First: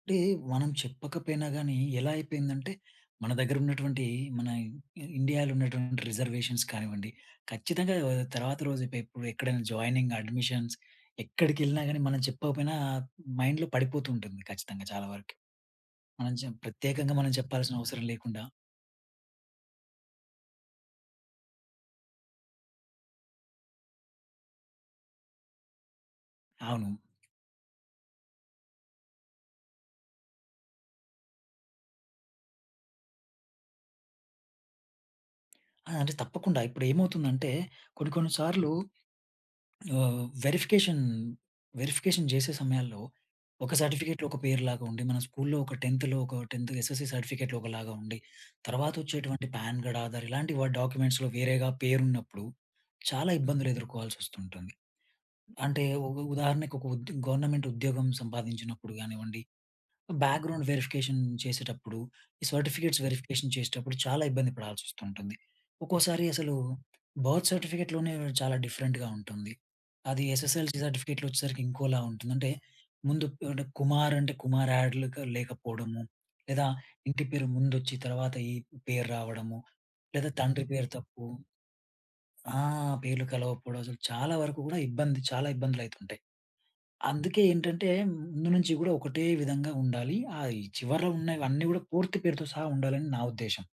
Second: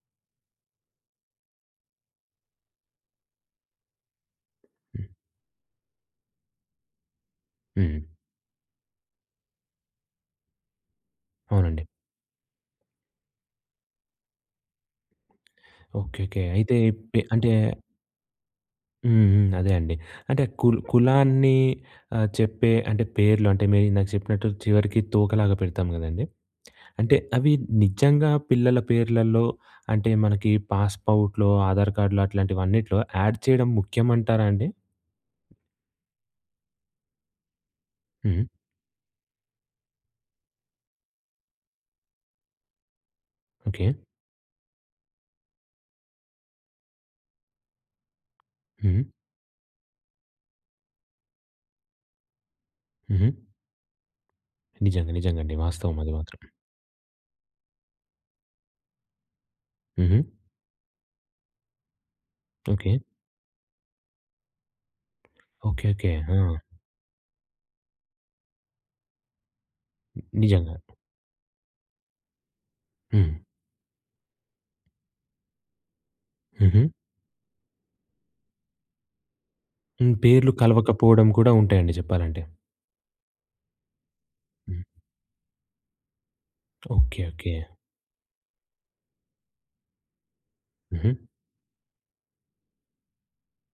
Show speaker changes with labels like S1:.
S1: అంటే మనం చెప్పకపోయినా గానీ ఎలా అయిపోయిందంటే మన దగ్గర ఉన్నటువంటి మన ఇ
S2: హ్మ్.
S1: ఇండియాలో ఉన్నటువంటి రిజర్వేషన్స్ కానివ్వండి, ఖచ్చితంగా
S2: హుహు.
S1: ఆహ్, తర్వాత రోజు ఎప్ ఎక్కడైనా జాయినింగ్ అడ్మిషన్స్
S2: అవునండి.
S1: ఎక్కడికెళ్ళినా గానీ, మనం చెప్పకపోయినా మైండ్‌లో పడిపోతూ ఉంటుంది ఖచ్చితంగా చాలా వరకి.
S2: ఓకే,
S1: మనం
S2: ఓకే.
S1: చంప్
S2: అయితే ఈ
S1: ప్రత్యేకంగా
S2: పె
S1: మనం
S2: అంటే
S1: చెప్పాల్సిన అవసరం లేకుండా
S2: హ్మ్ హ్మ్. అదే అండి. అంటే కుల్ కులాన్ని ఆహ్, చెప్పే అంటే పేర్లు అంటే మీరు ఇందాక చెప్పినట్టు చివరికి తోకలాగా పెడతాం గదండీ.
S1: అవును.
S2: అంటే అవి నిజంగా పిల్లల పేర్లలో అంటే మనకి పాస్‌పౌర్ట్‌లో ఆధార్ కార్డులో అట్లాంటివన్నిట్లో ఆడ్ చేయడం ముఖ్యం అంటారా అండి?
S1: ఆ! అంటే తప్పకుండా ఇప్పుడేంమవుతుందంటే కొన్ని కొన్ని
S2: హుహు.
S1: సార్లు ఆహ్, వెరిఫికేషన్ వెరిఫికేషన్ జేసే సమయాల్లో ఒక
S2: ఓకే.
S1: సర్టిఫికేట్‌లో ఒక పేరు లాగుండి. మన స్కూలులో ఒక 10త్ లో ఒక 10త్ ఎస్ఎస్‌సీ సర్టిఫికేట్‌లో ఒకలాగుండి. తర్వాత
S2: హుహు.
S1: వచ్చేటువంటి పాన్ కార్డ్ ఆధార్ ఇలాంటి డాక్యుమెంట్స్‌లో వేరేగా పేరున్నప్పుడు
S2: హుహు.
S1: చాలా ఇబ్బందులు ఎదుర్కోవాల్సొస్తుంటుంది.
S2: నిజంగా నిజంగా అండి.
S1: అంటే
S2: వాస్తవం
S1: ఉ
S2: అది మాత్రం.
S1: ఉదాహరణకు ఒక ఉద్ గవర్నమెంట్ ఉద్యోగం సంపాదించినప్పుడు గానివ్వండి,
S2: హుహు.
S1: బ్యాక్‌గ్రౌండ్ వెరిఫికేషన్ చేసేటప్పుడు, ఈ
S2: ఓకే.
S1: సర్టిఫికేట్స్ వెరిఫికేషన్ చేసేటప్పుడు చాలా ఇబ్బంది పడాల్సొస్తూంటుంది.
S2: Okay, okay.
S1: ఒక్కోసారి
S2: ఆ!
S1: అసలు బర్త్ సర్టిఫికేట్‌లోనే చాలా డిఫరెంట్‌గా ఉంటుంది. అది ఎస్ఎస్ఎల్
S2: నిజంగా.
S1: సర్టిఫికేట్‌లో వచ్చేసరికి ఇంకోలా ఉంటుంది. అంటే ముందు
S2: హ్మ్.
S1: అంటే కుమార్ అంటే కుమార్ యాడ్‌లకు లేకపోవడము లేదా
S2: హుహు.
S1: ఇంటి పేరు ముందొచ్చి, తర్వాత ఈ పేరు రావడము
S2: హ్మ్.
S1: లేదా
S2: పేర్లు
S1: తండ్రి పేరు తప్పు.
S2: కలవకపోవడం కూడా ఉంటాయండి జెప్పాలంటే.
S1: ఆ! పేర్లు కలవకపోవడం. అసలు చాలా వరకు కూడా
S2: హ్మ్.
S1: ఇబ్బంది. చాలా ఇబ్బందులయితుంటాయి.
S2: ఓకే,
S1: అందుకే
S2: ఓకే.
S1: ఏంటంటే ముందు నుంచి కూడా ఒకటే విధంగా ఉండాలి. ఆ చివరలో
S2: హుహు.
S1: ఉన్నవన్నీ కూడా పూర్తి పేరుతో సహా ఉండాలని నా ఉద్దేశ్యం.